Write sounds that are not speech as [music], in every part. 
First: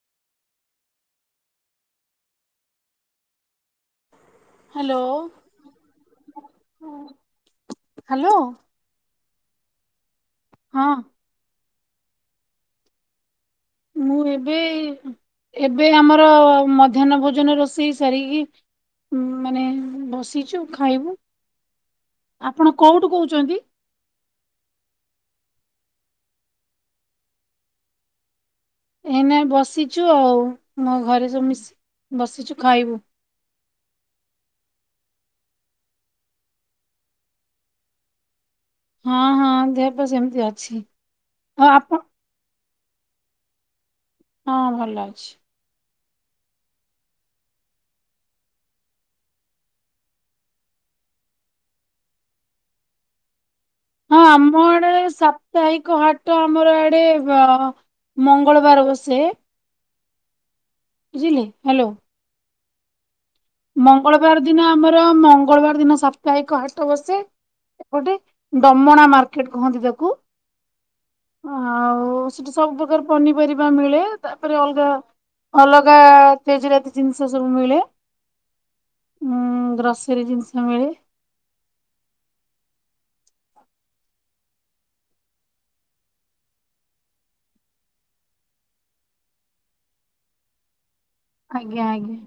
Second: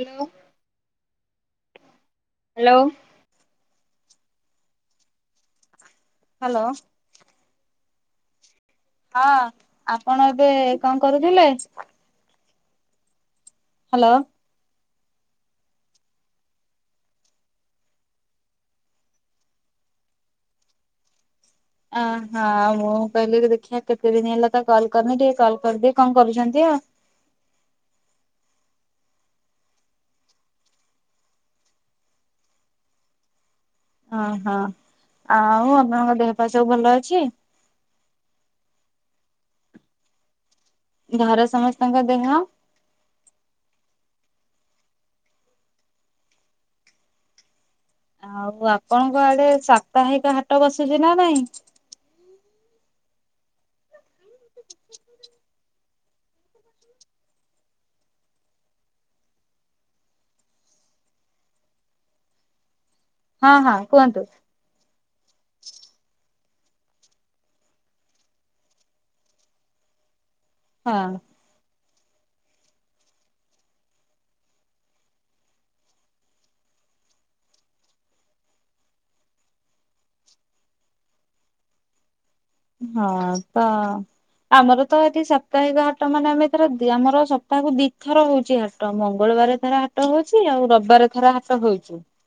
Hello. Hello. Hello. Hello. Hello. ହଁ ଆପଣ ଏବେ ହଁ କଣ କରୁଥିଲେ ହ୍ୟାଲୋ। ମୁଁ ଏବେ ଏବେ ଆମର ମଧ୍ୟାହ୍ନ ଭୋଜନ ରୋଷେଇ ସାରିକି। ମାନେ ବସିଛୁ ଖାଇବୁ। ଅ ଆପଣ ହଁ ମୁଁ କୋଉଠୁ କହିଲି କହୁଛନ୍ତି? ଦେଖିବା। କେତେ ଦିନ ହେଲା ତା କଲ କରିନି ଟିକେ କଲ କରିଦି କଣ କରୁଛନ୍ତି ଆଉ। ଏ ନାଇ ବସିଛୁ ଆଉ ମୋ ଘରେ ସବୁ ମିଶି ବସିଛୁ ଖାଇବୁ। ଓହୋ ଆଉ ଆପଣଙ୍କ ଦେହ ପା ସବୁ ଭଲ ଅଛି। ହଁ ହଁ ଦେହ ପା ସେମିତି ଅଛି। ଘରେ ଆଉ ଆପଣ ସମସ୍ତଙ୍କ ଦେହ। ହଁ ଭଲ ଅଛି। ଆଉ ଆପଣଙ୍କ ଆଡେ ସାପ୍ତାହିକ ହାଟ ବସୁଛି ନା ନାଇଁ। ହଁ ଆମ ଆଡେ ସାପ୍ତାହିକ ହାଟ ଆମର ଆଡେ। ମଙ୍ଗଳବାର ବସେ। ବୁଝିଲେ ହ୍ୟାଲୋ। ହଁ ହଁ କୁହନ୍ତୁ। ମଙ୍ଗଳବାର ଦିନ ଆମର ମଙ୍ଗଳବାର ଦିନ ସାପ୍ତାହିକ ହାଟ ବସେ। ଏପଟେ ଡମଣା ମାର୍କେଟ କୁହନ୍ତି ତାକୁ। ହଁ। ଆଉ ସେଠି ସବୁପ୍ରକାର୍ ପନିପରିବା ମିଳେ ତାପରେ ଅଲଗା। ଅଲଗା ତେଜରାତି ଜିନଷ ସବୁ ମିଳେ। ଉଁ ଗ୍ରସରୀ ଜିନଷ ମିଳେ। ହଁ ତ। ଆମର ତ ଏଠି ସପ୍ତାହିକ ହାଟ ମାନେ ଆମେ ଏଥର ଦି ଆମର ସପ୍ତାହକୁ ଦିଥର ହଉଚି ହା ଟ ମଙ୍ଗଳବାର ଥରେ ହାଟ ହଉଚି ଆଉ ରବବାରେ। ଥର ହାଟ ଆଜ୍ଞା ହଉଚି ଆଜ୍ଞା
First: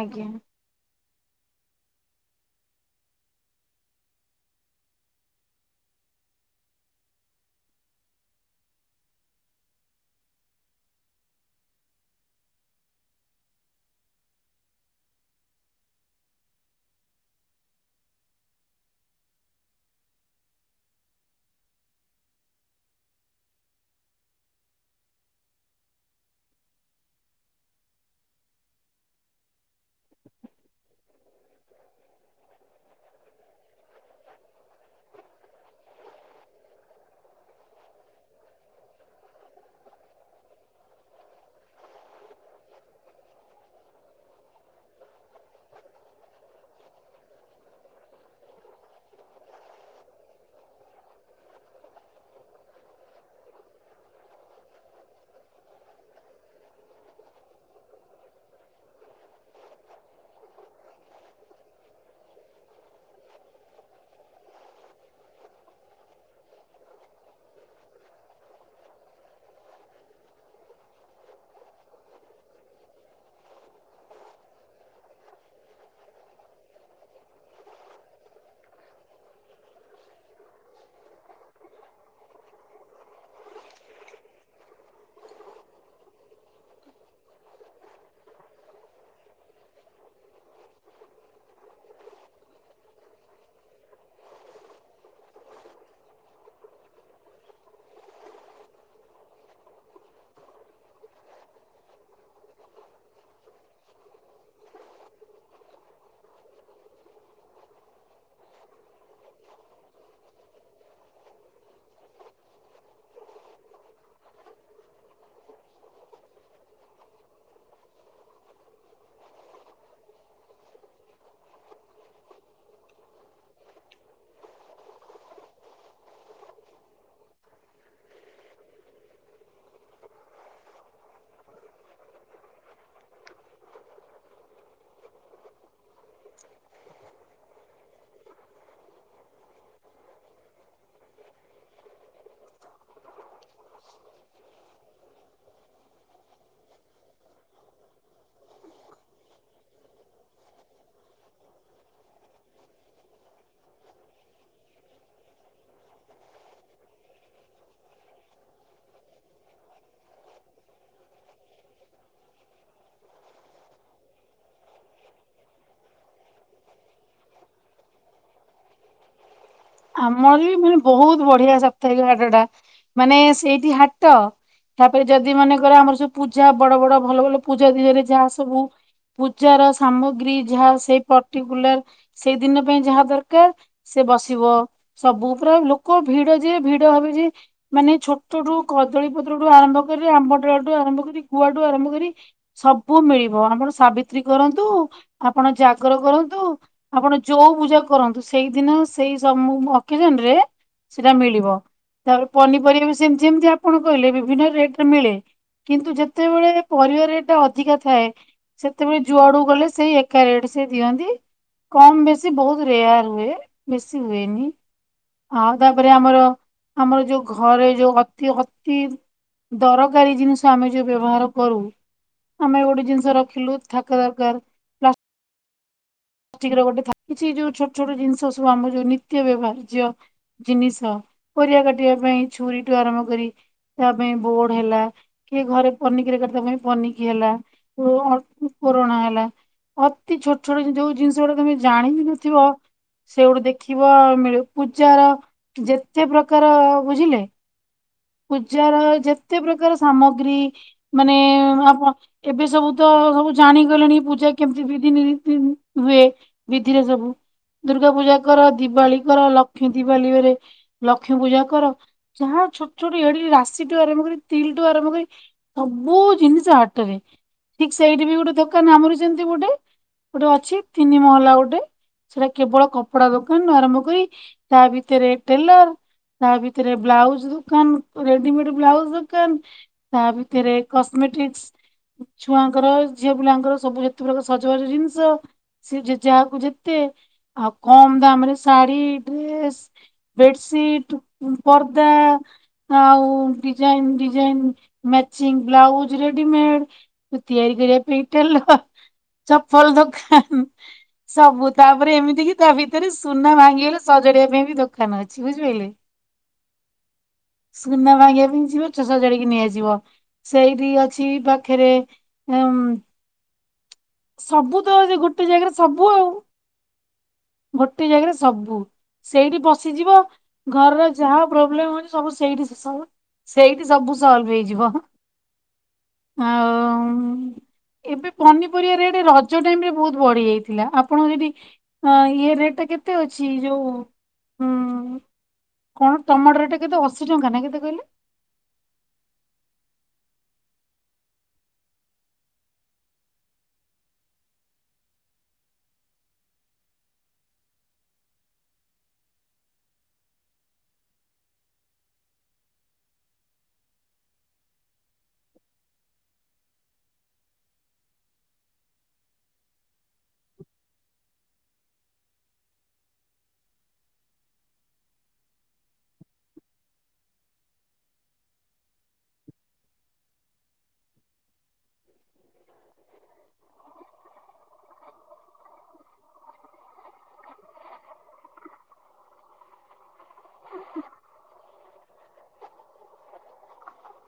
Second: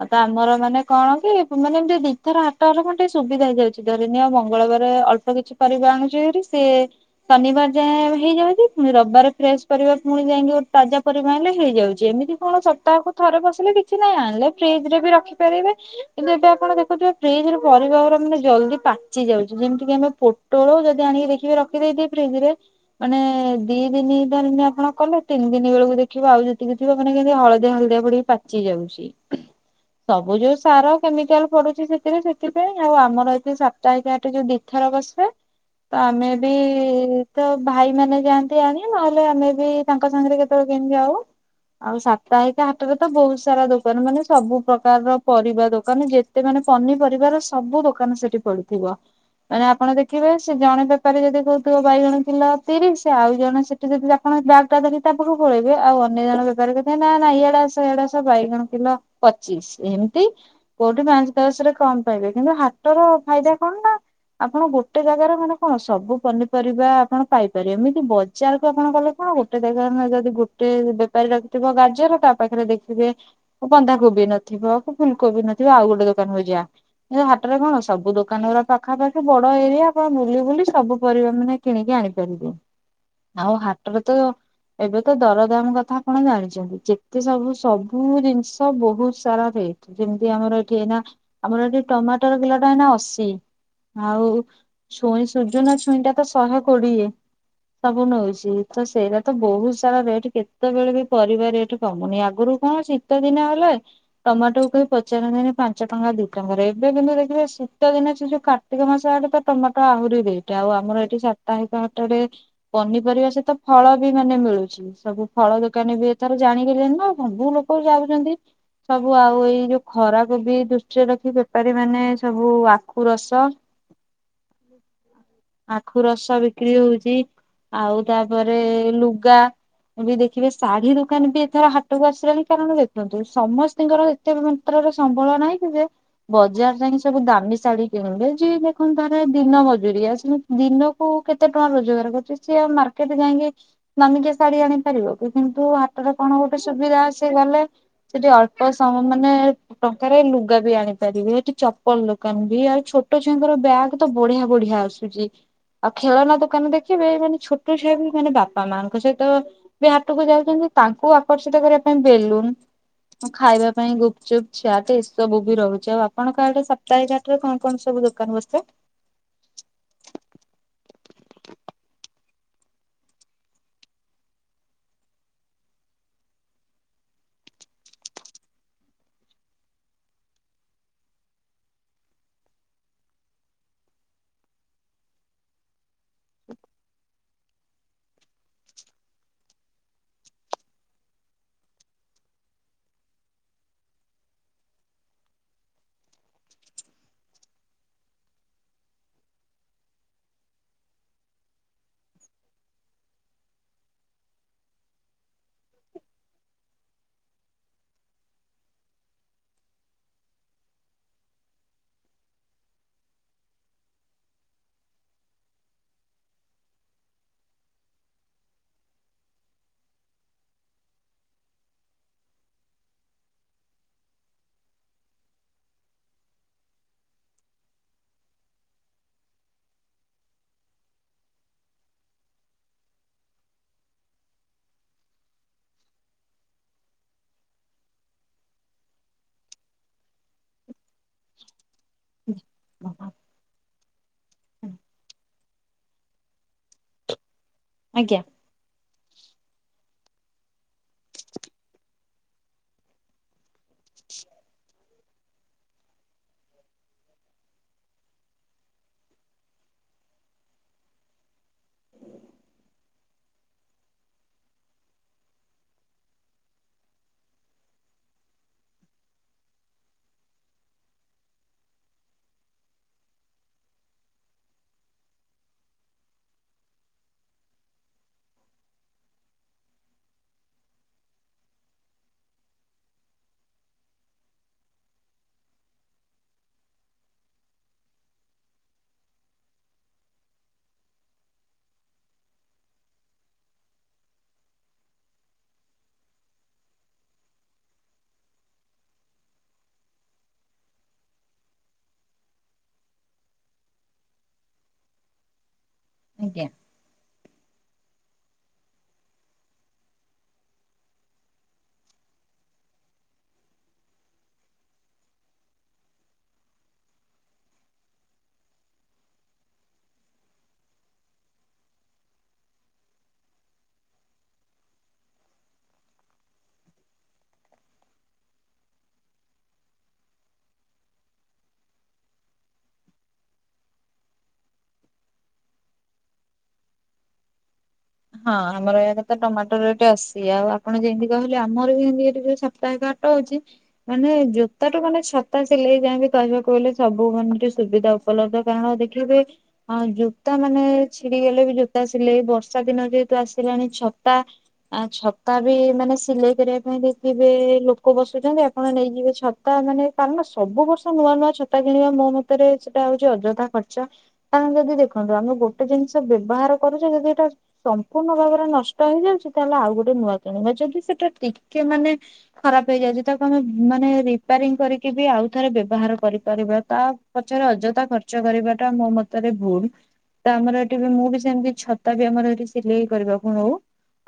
ଆଉ ତ ଆଜ୍ଞା। ଆମର ମାନେ। କଣ କି ମାନେ ଏମତି ଦିଥର ହାଟ ହେଲେ କଣ ଟିକେ ସୁବିଧା ହେଇଯାଉଚି ଘରେ। ନିଅ ମଙ୍ଗଳବାରେ ଅଳ୍ପ କିଛି ପରିବା ଆଣୁଚି ଭାରି ସେ। ଶନିବାର ଯାଏଁ ହେଇଯାଉଚି ଫୁଣି ରବବାର ଫ୍ରେଶ ପରିବା ଫୁଣି ଯାଇଁକି ଗୋଟେ ତାଜା ପରିବା ଆଇଁଲେ ହେଇଯାଉଚି ଏମିତି। କଣ ସପ୍ତାହକୁ ଥରେ ବସିଲେ କିଛି ନାଇଁ ଆଣିଲେ ଫ୍ରିଜ୍ ରେ ବି ରଖିପାରିବେ। କିନ୍ତୁ ଏବେ ଆପଣ ଦେଖୁଥିବେ ଫ୍ରିଜ୍ ରୁ ପରିବାଗୁରାମାନେ ଜଲ୍ଦି ପା ଚି ଯାଉଚି ଯେମତି କିି ଆମେ ପୋଟୋଳ ଯଦି ଆଣିକି ଦେଖିବେ ରଖିଦେଇଥିବେ ଫ୍ରିଜ୍ ରେ। ମାନେ ଦି ଦିନି ଧରନିଅ ଆପଣ କଲେ ତିନ ଦିନି ବେଳକୁ ଦେଖିବ ଆଉ ଯେତିକି ଥିବ ମାନେ କଯେମତି ହଳଦିଆ ହଳଦିଆ ପଡିକି। ପାଚି ଯାଉଚି। ସବୁ ଯୋଉ ସାର କେମିକାଲ୍ ପଡୁଚି ସେଥିରେ ସେଥିପାଇଁ ଆଉ ଆମର ଏଠି ସା ପ୍ତାହିକ ହାଟ ଯୋଉ ଦି ଥର ବସେ। ତ ଆମେ ବି ତ ଭାଇ ମାନେ ଯାଆନ୍ତି ଆଣି ନହଲେ ଆମେ ବି। ତାଙ୍କ ସାଙ୍ଗରେ କେତବଳେ କେମତି ଯାଉ। ଆଉ ସାପ୍ତାହିକ ହାଟରେ ତ ବହୁତ୍ ସାରା ଦୋକାନ ମାନେ ସବୁ ପ୍ରକାରର ପରିବା ଦୋକାନ ଯେ ତେ ମାନେ ପନିପରିବାର ସବୁ ଦୋକାନ ସେଠି ପଡିଥିବ। ମାନେ ଆପଣ ଦେଖିବେ ସେ ଜଣେ ବେପାରୀ ଯଦି କହୁଥିବ ବାଇଗଣ କିଲ ତିରିଶ ଆଉ ଜଣ ସେ ଯଦି ଆପଣ ବ୍ୟାଗ ଟା ଧରିକି ତା ପଟକୁ ପଳେଇବେ ଆଉ ଅନ୍ୟ ଜଣ ବେପାରୀ କହୁଥିବେ ନା ନା ଇଆଡ଼େ ଆସ ଇଆଡ଼େ ଆସ ବାଇଗଣ କିଲ। ପଚିଶ ଏମତି କୋଉଠି ପାଞ୍ଚ ଦଶ ରେ କମ ପାଇବେ କିନ୍ତୁ ହାଟର ଫାଇଦା। କଣ ନା ଆପଣ ଗୋଟେ ଜାଗାରେ ମାନେ କଣ ସବୁ ପନିପରିବା ଆପଣ ପାଇପାରିବେ ଏମିତି ବ ଜାର୍ କୁ ଆପଣ ଗଲେ କଣ ଗୋଟେ ଜାଗାରେ ନହଲେ ଯଦି ଗୋଟେ ବେପାରୀ ରଖିଥିବ ଗାଜର ତା ପାଖରେ ଦେଖିବେ। ବନ୍ଧାକୋବି ନଥିବ କି ଫୁଲକୋବି ନଥିବ ଆଉ ଗୋଟେ ଦୋକାନକୁ ଯିବା ଏ ହାଟରେ କଣ ସବୁ ଦୋ କାନଗୁରା ପାଖାପାଖି ବଡ ଏରିଆ ଆପଣ ବୁଲି ବୁଲି ସବୁ ପରିବା ମାନେ କିଣିକି ଆଣିପାରିବେ। ଆଉ ହାଟରେ ତ। ଏବେ ତ ଦରଦାମ୍ କଥା ଆପଣ ଜାଣିଚନ୍ତି ଯେତେ ସବୁ ସବୁ ଜିନଷ ବହୁତ ସାରା ରେଟ୍। ଯେମତି ଆମର ଏଠି ଏଇନା ଆମର ଏଠି ଟମାଟର କିଲଟା ଏଇନା ଅ ଶୀ ଆଉ ଛୁଇଁ ସୂଜୁନା ଛୁଇଁଟା ତ ଶହେ କୋଡିଏ। ସବୁ ନଉଛି ତ ସେଇରା ତ ବହୁତ ସାରା ରେଟ୍ କେତେବେଳେ ବି ପରିବା ରେଟ୍। କମୁନି ଆଗୁରୁ କଣ ଶୀତ ଦିନ ହେଲେ। ଟମାଟକୁ କେହି ପଚାରନ୍ତିନି ପାଞ୍ଚ ଟଙ୍କା ଦି ଟଙ୍କାରେ ଏବେ କିନ୍ତୁ ଦେଖିବେ ଶୀ ତ ଦିନ ସେ ଯୋଉ କାର୍ତ୍ତିକ ମାସ ଆଡ଼େ ତ ଟମାଟ ଆହୁରି ରେଟ୍ ଆଉ ଆମର ଏଠି ସାପ୍ତାହିକ ହାଟରେ। ପନିପରିବା ସହିତ ଫଳ ବି ମାନେ ମିଳୁଚି। ସବୁ ଫଳ ଦୋକାନି ବି ଏଥର ଜାଣିିଗଲେଣିନା ଆଉ କଣ ସବୁ ଲୋକ ଯାଉଚନ୍ତି। ସବୁ ଆଉ ଏଇ ଯୋଉ ଖରାକୁ ବି ଦୃଷ୍ଟିରେ ରଖି ବେପାରୀ ମାନେ ସବୁ ଆ ଖୁ ରସ ଆଖୁ ରସ ବିକ୍ରି ହଉଚି। ଆଉ ତାପରେ ଲୁଗା। ବି ଦେଖିବେ ଶାଢୀ ଦୋକାନ ବି ଏଥର ହାଟକୁ ଆସିଲାଣି କାରଣ ଦେଖନ୍ତୁ ସମସ୍ତିଙ୍କର। ଏତେ ମାତ୍ରାରେ ସମ୍ବଳ ନାହିଁ କି ଯେ ବଜାର୍ ଯାଇଁ ସବୁ ଦାମି। ଶାଢ଼ୀ କିଣିବେ ଯିଏ ଦେଖନ୍ତୁ ତାର ଦିନ ମଜୁରିଆ ସେ ଦିନକୁ କେତେ ଟଙ୍କା ରୋଜଗାର କରୁଚି ସିଏ ଆଉ ମାର୍ କେଟ ଯାଇଁକି ଦାମିକିଆ ଶାଢ଼ୀ ଆଣିପାରିବ କି କିନ୍ତୁ ହାଟରେ କଣ ଗୋଟେ ସୁବିଧା ଅଛି ଗଲେ ସେଠି ଅଳ୍ପ ସମୟ ମାନେ ଟଙ୍କାରେ ଲୁଗା ବି ଆଣିପାରିବେ ସେଠି ଚପଲ ଦୋ କାନ ବି ଆଉ ଛୋଟ ଛୁଆଙ୍କର ବ୍ୟାଗ୍ ତ ବଢ଼ିଆ ବଢ଼ିଆ ଆସୁଚି। ଆଉ ଖେଳନା ଦୋକାନ ଦେଖିବେ ମାନେ ଛୋଟ ଛୁଆ ବି ମାନେ ବାପା ମାଙ୍କ ସହିତ ବି ହାଟକୁ ଯାଉଛନ୍ତି ତାଙ୍କୁ ଆକର୍ଷିତ କରିବା ପାଇଁ ବେଲୁନ୍ ମୁଁ ଖାଇବା ପାଇଁ ଗୁପ୍ ଚୁପ୍ ଚାଟେ ଏସବୁ ବି ରହୁଚି ଆଉ ଆପଣଙ୍କ ଆଡ଼େ ସ ତାଇ ଘାଟରେ କଣ-କଣ ସବୁ ଦୋକାନ ବସ୍ଥାଏ? ଆମର ବି ମାନେ ବହୁତ ବଢ଼ିଆ ସାପ୍ତାହିକ ବାଟ ଟା ମାନେ ସେଇଟି ହାଟ ତାପରେ ଯଦି ମନେ କର ଆମର ସବୁ ପୂଜା ବଡ଼ ବଡ଼ ଭଲ-ଭଲ ପୂଜା ଦିହରେ ଯାହା ସବୁ ପୂଜାର ସାମଗ୍ରୀ ଯାହା ସେଇ ପର୍ଟିକୁଲାର ସେଇ ଦିନ ପାଇଁ ଯାହା ଦରକାର ସେ ବସ ଯିବ ସବୁ ପୁରା ଲୋକ ଭିଡ଼ ଯେ ଭିଡ଼ ହେବେ ଯେ ମାନେ ଛୋଟଠୁ କଦଳୀ ପତ୍ର ଠୁ ଆରମ୍ଭ କରି ଆମ୍ବଡାଳଠୁ ଆରମ୍ଭ କରି ଗୁଆଠୁ ଆରମ୍ଭ କରି ସବୁ ମିଳିବ ଆମର ସାବିତ୍ରୀ କରନ୍ତୁ। ଆପଣ ଜାଗର କରନ୍ତୁ। ଆପଣ ଯୋଉ ପୂଜା କରନ୍ତୁ ସେଇଦିନ ସେଇ ସମୁ ଅକେଜନ୍ ରେ ସେଇଟା ମିଳିବ ତାପରେ ପନିପରିବା ବି ସେମ୍ ତି ଯେମ୍ ତି ଆପଣ କହିଲେ ବିଭିନ୍ନ ରେଟ୍ ରେ ମିଳେ। କିନ୍ତୁ ଯେତେବେଳେ ପରିବା ରେଟ୍ ଟା ଅଧିକା ଥାଏ ସେତେବେଳେ ଯୁଆଡ଼ୁକୁ ଗଲେ ସେଇ ଏକା ରେଟ୍ ସିଏ ଦିଅନ୍ତି। କମ୍ ବେଶୀ ବହୁତ ରେୟାର୍ ହୁଏ ବେଶୀ ହୁଏନି। ଆଇ ତାପରେ ଆମର ଆମର ଯୋଉ ଘରେ ଯୋଉ ଅତି-ଅତି ଦରକାରୀ ଜିନିଷ ଆମେ ଯୋଉ ବ୍ୟବହାର କରୁ। ଆମେ ଗୋଟେ ଜିନିଷ ରଖିଲୁ ଥାକ ଦରକାର୍। [unintelligible] ଛି ଯୋଉ ଛୋଟ ଛୋଟ ଜିନିଷ ସବୁ ଆମ ଯୋଉ ନିତ୍ୟ ବ୍ୟବହାର୍ଯ୍ୟ ଜିନିଷ ପାରିବା କାଟିବା ପାଇଁ ଛୁରୀଠୁ ଆରମ୍ଭ କରି ତା ପାଇଁ ବୋଡ଼ ହେଲା। କିଏ ଘରେ ପନିକିରେ କଟିବା ପାଇଁ ପନିକି ହେଲା କୋର କୋରନା ହେଲା। ଅତି ଛୋଟ୍-ଛୋଟ୍ ଯୋଉ ଜିନିଷ ଉରା ତମେ ଜାଣିବି ନଥିବ ସେଉଡ଼ୁ ଦେ ଥିବ ମିଳୁ ପୂଜାର ଯେତେ ପ୍ରକାର ବୁଝିଲେ ଆଜ୍ଞା। ପୂଜାର ଯେତେ ପ୍ରକାର ସାମଗ୍ରୀ ମାନେ [unintelligible] ଏବେ ସବୁ ତ ସବୁ ଜାଣିଗଲେଣି ପୂଜା କେମିତି ବିଧି ନୀ ତି ହୁଏ। ବିଧିରେ ଯବୁ। ଦୁର୍ଗା ପୂଜା କର ଦିବାଳି କର ଲକ୍ଷ୍ମୀ ଦିବାଳି ବେଳେ ଲକ୍ଷ୍ମୀ ପୂଜା କର। ଯାହା ଛୋ ଛୋଟ ଏଡ଼ିକି ରାଶିଠୁ ଆରମ୍ଭ କରି ତିଲ୍ ଠୁ ଆରମ୍ଭ କରି ସବୁ ଜିନିଷ ହାଟରେ। ଠିକ୍ ସେଇଟି ବି ଗୋଟେ ଦୋକାନ ଆମର ଯେମ୍ ତି ଗୋଟେ ଗୋଟେ ଅଛି ତିନି ମହଲା ଗୋଟେ। ସେଟା କେବଳ କପଡ଼ା ଦୋକାନ ଆରମ୍ଭ କରି ତା ଭିତରେ ଟେଲର୍ ତା ଭିତରେ ବ୍ଲାଉଜ୍ ରୁ କାନ୍ ରେଡିମେଡ ବ୍ଲାଉଜ୍ ଦୋକାନ ତା ଭିତରେ କସ୍ମେଟିକ୍ସ। ଛୁଆଙ୍କର ଝିଅ ପିଲାଙ୍କର ସବୁ ଯେତେପ୍ରକାର ସଜବାଜ ଜିନିଷ। ସିଏ ଯେ ଯାହାକୁ ଯେତେ ଆଉ କମ୍ ଦାମ୍ ରେ ଶାଢ଼ୀ ଡ୍ରେସ୍ ‌। ବେଡ୍ ସୀଟ୍ ପର୍ଦା। ଆଉ design design matching blouse readymade. ତିଆରି କରିବା ପାଇଁ ଟେଲ ଚପଲ୍ ଦୋଖାନ୍। ସବୁ ତାପରେ ଏମିତି କି ତା ଭିତରେ ସୁନା ଭାଙ୍ଗିଗଲେ ସଜାଡ଼ିବା ପାଇଁ ବି ଦୋକାନ ଅଛି ବୁଝିପାଇଲେ? ଆଜ୍ଞା। ସୁନା ଭାଙ୍ଗିବା ପାଇ ଯିବ [unintelligible] ସଜାଡିକି ନେଇଆସିବ। ସେଇଠି ଅଛି ପାଖରେ ଉଁ ସବୁ ତ ସେ ଗୋଟେ ଜାଗାରେ ସବୁ ଆଉ [unintelligible] ଜାଗାରେ ସବୁ। ସେଇଠି ବସିଯିବ ଘରର ଯାହା ପ୍ରୋବ୍ଲେମ ହଉଛି ସବୁ ସେଇଠି ଶେଷ ହ ସେଇଠି ସବୁ ସଲ୍ଭ ହେଇଯିବ। ଆଉ ଏବେ ପନି ପରିବା ରେଟେ ରଜ ଟାଇମ୍ ରେ ବହୁତ ବଢି ଯାଇଥିଲା ଆପଣଙ୍କ ଯଦି ହଁ ଇଏ ରେଟ୍ ଟା କେତେ ଅଛି ଯୋଉ। ହୁଁ କଣ ଟମାଟୋ ରେଟେ କେତେ ଅଶୀ ଟଙ୍କା ନା କେତେ କହିଲେ? ହଁ ଆମର ଏୟାଡେ ତ ଟମାଟୋ ରେଟେ ଅଶି ଆଉ ଆପଣ ଯେମିତି କହିଲେ ଆମର ବି ହେମତି ଏଠି ଯୋଉ ସାପ୍ତାହିକ। ଟ ହଉଛି। ମାନେ ଜୋତା ଠୁ ମାନେ ଛତା ସିଲେଇ ଯାଏଁବି କହିବାକୁ ଗଲେ ସବୁ ମାନେ ଠି ସୁବିଧା ଉ ଉପଲବ୍ଧ କାରଣ ଦେଖିବେ ଅ ଜୋତା ମାନେ ଛିଡିଗଲେ ବି ଜୋତା ସିଲେଇ ବ ର୍ଷା ଦିନ ଯେହେତୁ ଆସିଲାଣି ଛତା। ଆଉ ଛତା ବି ମାନେ ସିଲେଇ କରିବା ପାଇଁ ଦେଇଥିବେ ଲୋକ ବସୁଛନ୍ତି ଆପଣ ନେଇଯିବେ ଛ ଛତା ମାନେ କାରଣ ସବୁ ବର୍ଷ ନୂଆ ନୂଆ ଛତା କିଣିବା ମୋ ମତରେ ସେଟା ହଉଚି ଅଯଥା ଖର୍ଚ। କାରଣ ଯଦି ଦେଖନ୍ତୁ ଆମେ ଗୋଟେ ଜିନିଷ ବ୍ୟବହାର କରୁଛେ ଯଦି ଏଟା। ସମ୍ପୂର୍ଣ୍ଣ ଭାବରେ ନଷ୍ଟ ହେଇଯାଉଚି ତାହେଲେ ଆଉ ଗୋଟେ ନୂଆ କିଣିବା ଯଦି ସେଟା ଟିକେ ମାନେ ଖରାପ ହେଇଯାଉଜି ତାକୁ ଆମେ ମାନେ ରିପୋରିଂ କରିକି ବି ଆଉ ଥରେ ବ୍ୟବହାର କରିପାରିବା ତା ପଛରେ ଅଯଥା ଖର୍ଚ୍ଚ କରିବା ଟା ମୋ ମତରେ ଭୁଲ୍। ତ ଆମର ଏଠି ବି ମୁଁ ବି ସେମିତି ଛତା ବି ଆମର ଏଠି ସିଲେଇ କରିବା କୁ ନଉ।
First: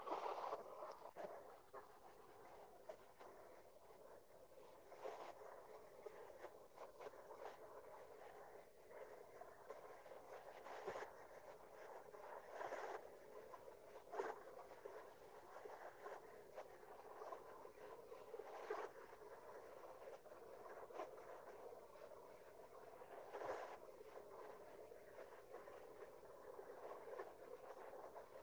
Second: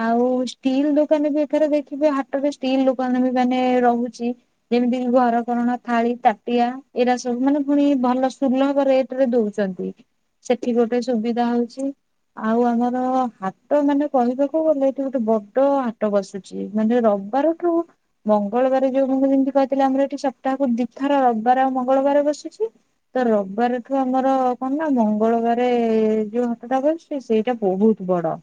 ଆଉ ଷ୍ଟିଲ ଦୋକାନ ବି ଏଥର ଦେଖିବେ ହାଟରେ ଷ୍ଟିଲ ଦୋକାନ ବି ମାନେ ରହୁଚି। ଯେମିତି ଘର କରଣା ଥାଳି ତାଟିଆ ଏଡା ସବୁ ମାନେ ପୁଣି ଭଲ ସୁଲଭରେ। ଦଉଛନ୍ତି ସେଠି ଗୋଟେ ସୁବିଧା ହଉଛି ଆଉ ଆମ ତ ହାଟ ମାନେ କହିବାକୁ ଗଲେ ଏଠି ଗୋଟେ ବଡ ହାଟ ବସୁଚି ମାନେ ରବିବାରଠୁ ମଙ୍ଗଳବାର ଯୋଉ [unintelligible] ଯେମିତି କହିିଥିଲି ଆମର ଏଠି ସପ୍ତାହକୁ ଦିଥର ରବିବାର ଆଉ ମଙ୍ଗଳବାର ବସୁଛି। ତ ରବିବାରଠୁ ଆମର କଣ ନା ମଙ୍ଗଳବାରେ ଯୋଉ ହାତଟା ବସୁଛି ସେଇଟା ବହୁତୁ ବଡ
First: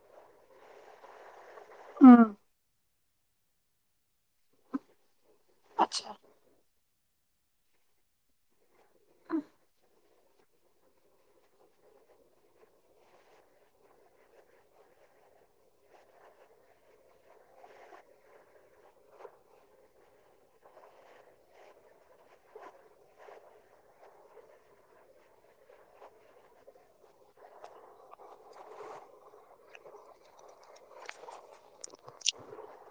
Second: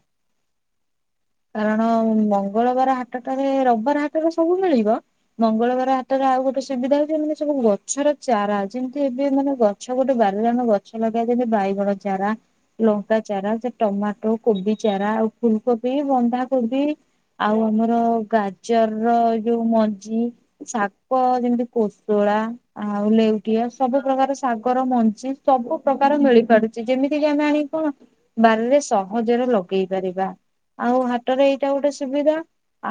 କାରଣ ମ ହୁଁ ମଙ୍ଗଳବାର ହାଟଟାରେ ରବିବାର ହାଟଟ ସବୁ ମିଳିବ। ମଙ୍ଗଳବାର ଆଚ୍ଛା ହାଟରେ ଆଉ ଗୋଟେ ସୁବିଧା ହଉଛି ମାନେ ସବୁ ଗଛର ଚାରା ଯେମିତି ଏବେ ମାନେ ଗ ଗଛ ଗୋଟେ ବାରରେ ଆମେ ଗଛ ଲଗାଏ ଯେମତି ବାଇଗଣ ଚାରା, ଲଙ୍କା ଚାରା ସେ ଟମାଟୋ, କୋବି ଚାରା ଆଉ ଫୁଲକୋବି, ବନ୍ଧାକୋବି। ଆଉ ଆମର ଗାଜର ର ଯୋଉ ମଞ୍ଜି। ଶାଗ ଯେମିତି କୋଶଳା ଆଉ ଲେଉଟିଆ ସବୁ ପ୍ରକାର ଶାଗର ମଞ୍ଜି। ସବୁ ପ୍ରକାର ମିଳିପାରୁଛି ଯେମିତି କିି ଆମେ ଆଣି କଣ। ବାରରେ ସହଜରେ ଲଗେଇ ପାରିବା ଆଉ ହାଟରେ ଏଇଟା ଗୋଟେ ସୁବିଧା।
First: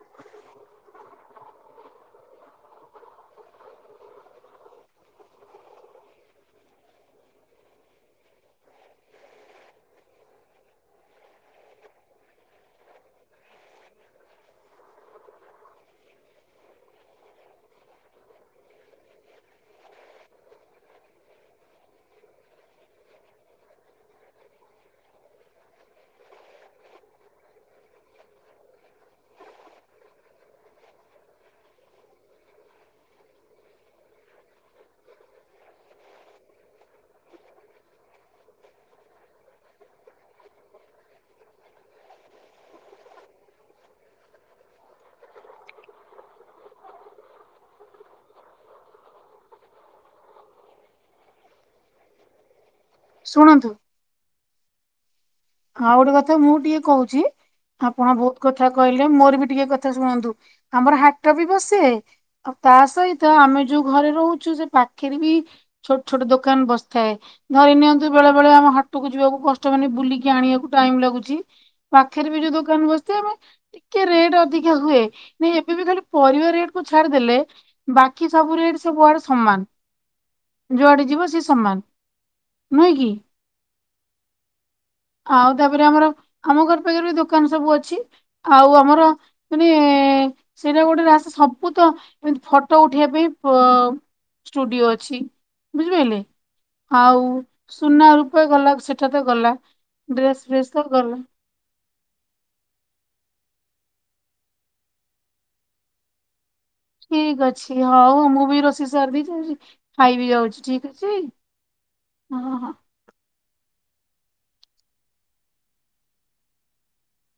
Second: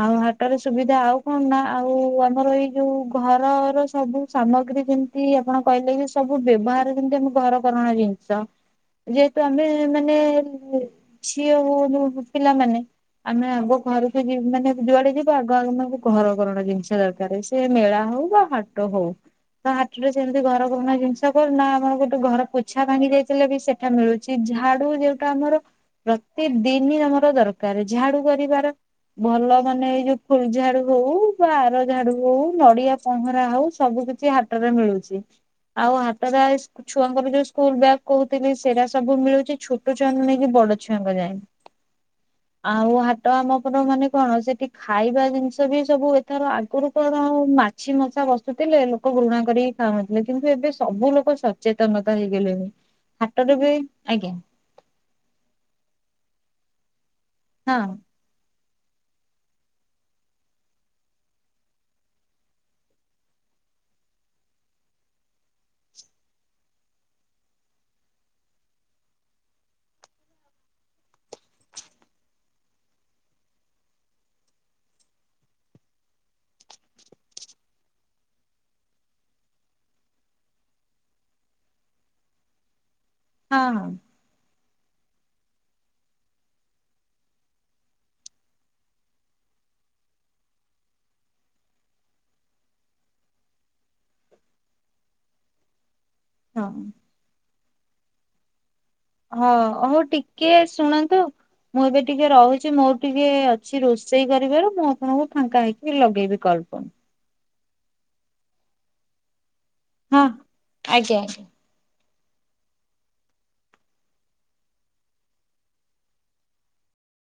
ଆଉ ହାଟରେ ସୁବିଧା ଆଉ କଣ ନା ଆଉ ଆମର ଏଇ ଯୋଉ ଘରର ସବୁ ସାମଗ୍ରୀ ଯେମି ତି ଆପଣ କହିଲେ କି ସବୁ ବ୍ୟବହାର ଯେମିତି ଆମ ଘର କରଣା ଜିନିଷ। ଯେହେତୁ ଆମେ ମାନେ ଝିଅ ବହୁ ଯଉ ପିଲାମାନେ। ଆମେ ଆଗ ଘରକୁ ଯି ମାନେ ଯୁଆଡେ ଯିବା ଆଗ ଆଗ ଘର କରଣା ଜିନିଷ ଦରକା ରେ ସେ ମେଳା ହଉ ବା ହାଟ ହଉ। ତ ହାଟରେ ସେମିତି ଘର ଘୁରୁଣା ଜିନିଷ କରୁ ନା ଆମର ଗୋଟେ ଘର ପୋଛା ଭାଙ୍ଗି ଯାଇଥିଲେ ବି ସେ ଏଟା ମିଳୁଚି ଝାଡୁ ଯୋଉ ଏତ ଆମର ପ୍ରତି ଦିନ ଆମର ଦରକାର ଝାଡୁ କରିବାର ଭଲ ମାନେ ଏଇ ଯୋଉ ଫୁଲ ଝାଡୁ ହଉ ବା ଆର ଝାଡୁ ହଉ ନଡିଆ ପହଁରା ହଉ ସବୁ କିଛି ଛି ହାଟ ରେ ମିଳୁଛି। ଆଉ ହାଟାରା ଏଇ ଛୁଆଙ୍କର ଯୋଉ ସ୍କୁଲ ବ୍ୟାଗ୍ କହୁଥିଲି ସେରା ସବୁ ମିଳୁଛି ଛୁ ଛୋଟ ଛୁଆଙ୍କ ନେଇକି ବଡ ଛୁଆଙ୍କ ଯାଏ। ଆଉ ହାଟ ଆମ ଉପର ମାନେ କଣ ସେଠି ଖାଇବା ଜିନିଷ ବି ସବୁ ଏଥର ଆଗରୁ କଣ ହଉ ମା ଛି ମଶା ବସୁଥିଲେ ଲୋକ ଘୃଣା କରିକି ଖାଉନଥିଲେ କିନ୍ତୁ ଏବେ ସବୁ ଲୋକ ସଚେତନତା ହେଇଗଲେଣି। ହାଟରୁ ଶୁଣନ୍ତୁ ବି ଆଜ୍ଞା। ଆଉ ଗୋଟେ କଥା ମୁଁ ଟିକେ କହୁଛି ହଁ ଆପଣ ଭୋଉ ତ୍ କଥା କହିଲେ ମୋର ବି ଟିକେ କଥା ଶୁଣନ୍ତୁ ଆମର ହାଟ ବି ବସେ ଆଉ ତା ସହିତ ଆମେ ଯୋଉ ଘରେ ରହୁଛୁ ସେ ପାଖରେ ବି ଛୋଟ ଛୋଟ ଦୋକାନ ବସିଥାଏ ଧରି ନିଅନ୍ତୁ ବେଳେ ବେଳେ ଆମ ହାଟକୁ ଯିବାକୁ କଷ୍ଟ ମାନେ ବୁଲିକି କି ଆଣିବାକୁ ଟାଇମ ଲାଗୁଛି ପାଖରେ ବି ଯୋଉ ଦୋକାନ ବସିଥା ଆମେ ଟିକିଏ ରେଟ୍ ଅଧିକା ହୁଏ ନାଇଁ ଏବେ ବି ଖାଲି ପରିବା ରେଟ କୁ ଛାଡିଦେଲେ ବାକି ସବୁ ରେଟ ସବୁଆଡେ ସମାନ। ଯୁଆଡ଼େ ଯିବ ସେ ସମାନ ନୁହେଁ କି? ହଁ ହଁ। ଆଉ ତାପରେ ଆମର ଆମ ଘର ପାଖରେ ବି ଦୋକାନ ସବୁ ଅଛି ଆଉ ଆମର ମାନେ ସେଇଟା ଗୋଟେ ରାସ୍ ସବୁତ ଏମି ଫଟୋ ଉଠେଇବା ପାଇଁ ପ ଷ୍ଟୁଡିଓ ଅଛି ବୁଝିପାଇଲେ। ହଁ। ଆଉ ସୁନା ରୂପେ ଗଲା ସେଟା ତ ଗଲା। ମୁଁ ଡ୍ରେସ ଟିକେ ଫ୍ରେସ୍ ତ ଗଲା ଶୁଣନ୍ତୁ। ମୁଁ ଏବେ ଟିକେ ରହୁଛି ମୋର ଟିକେ ଅଛି ରୋଷେଇ କରିବାରୁ ମୁଁ ଆପଣଙ୍କୁ ଫାଙ୍କା ହେଇକି ଲଗେଇବି କଲ୍ କୁ। ଠିକ ଅଛି ହଉ ମୁଁ ବି ରୋଷେଇ ସାରଦେଇଚି ଯାଉଛି ହଁ। ଖାଇବିି ଯାଉଛି ଠିକ ଅଛି। ହଁ ହଁ।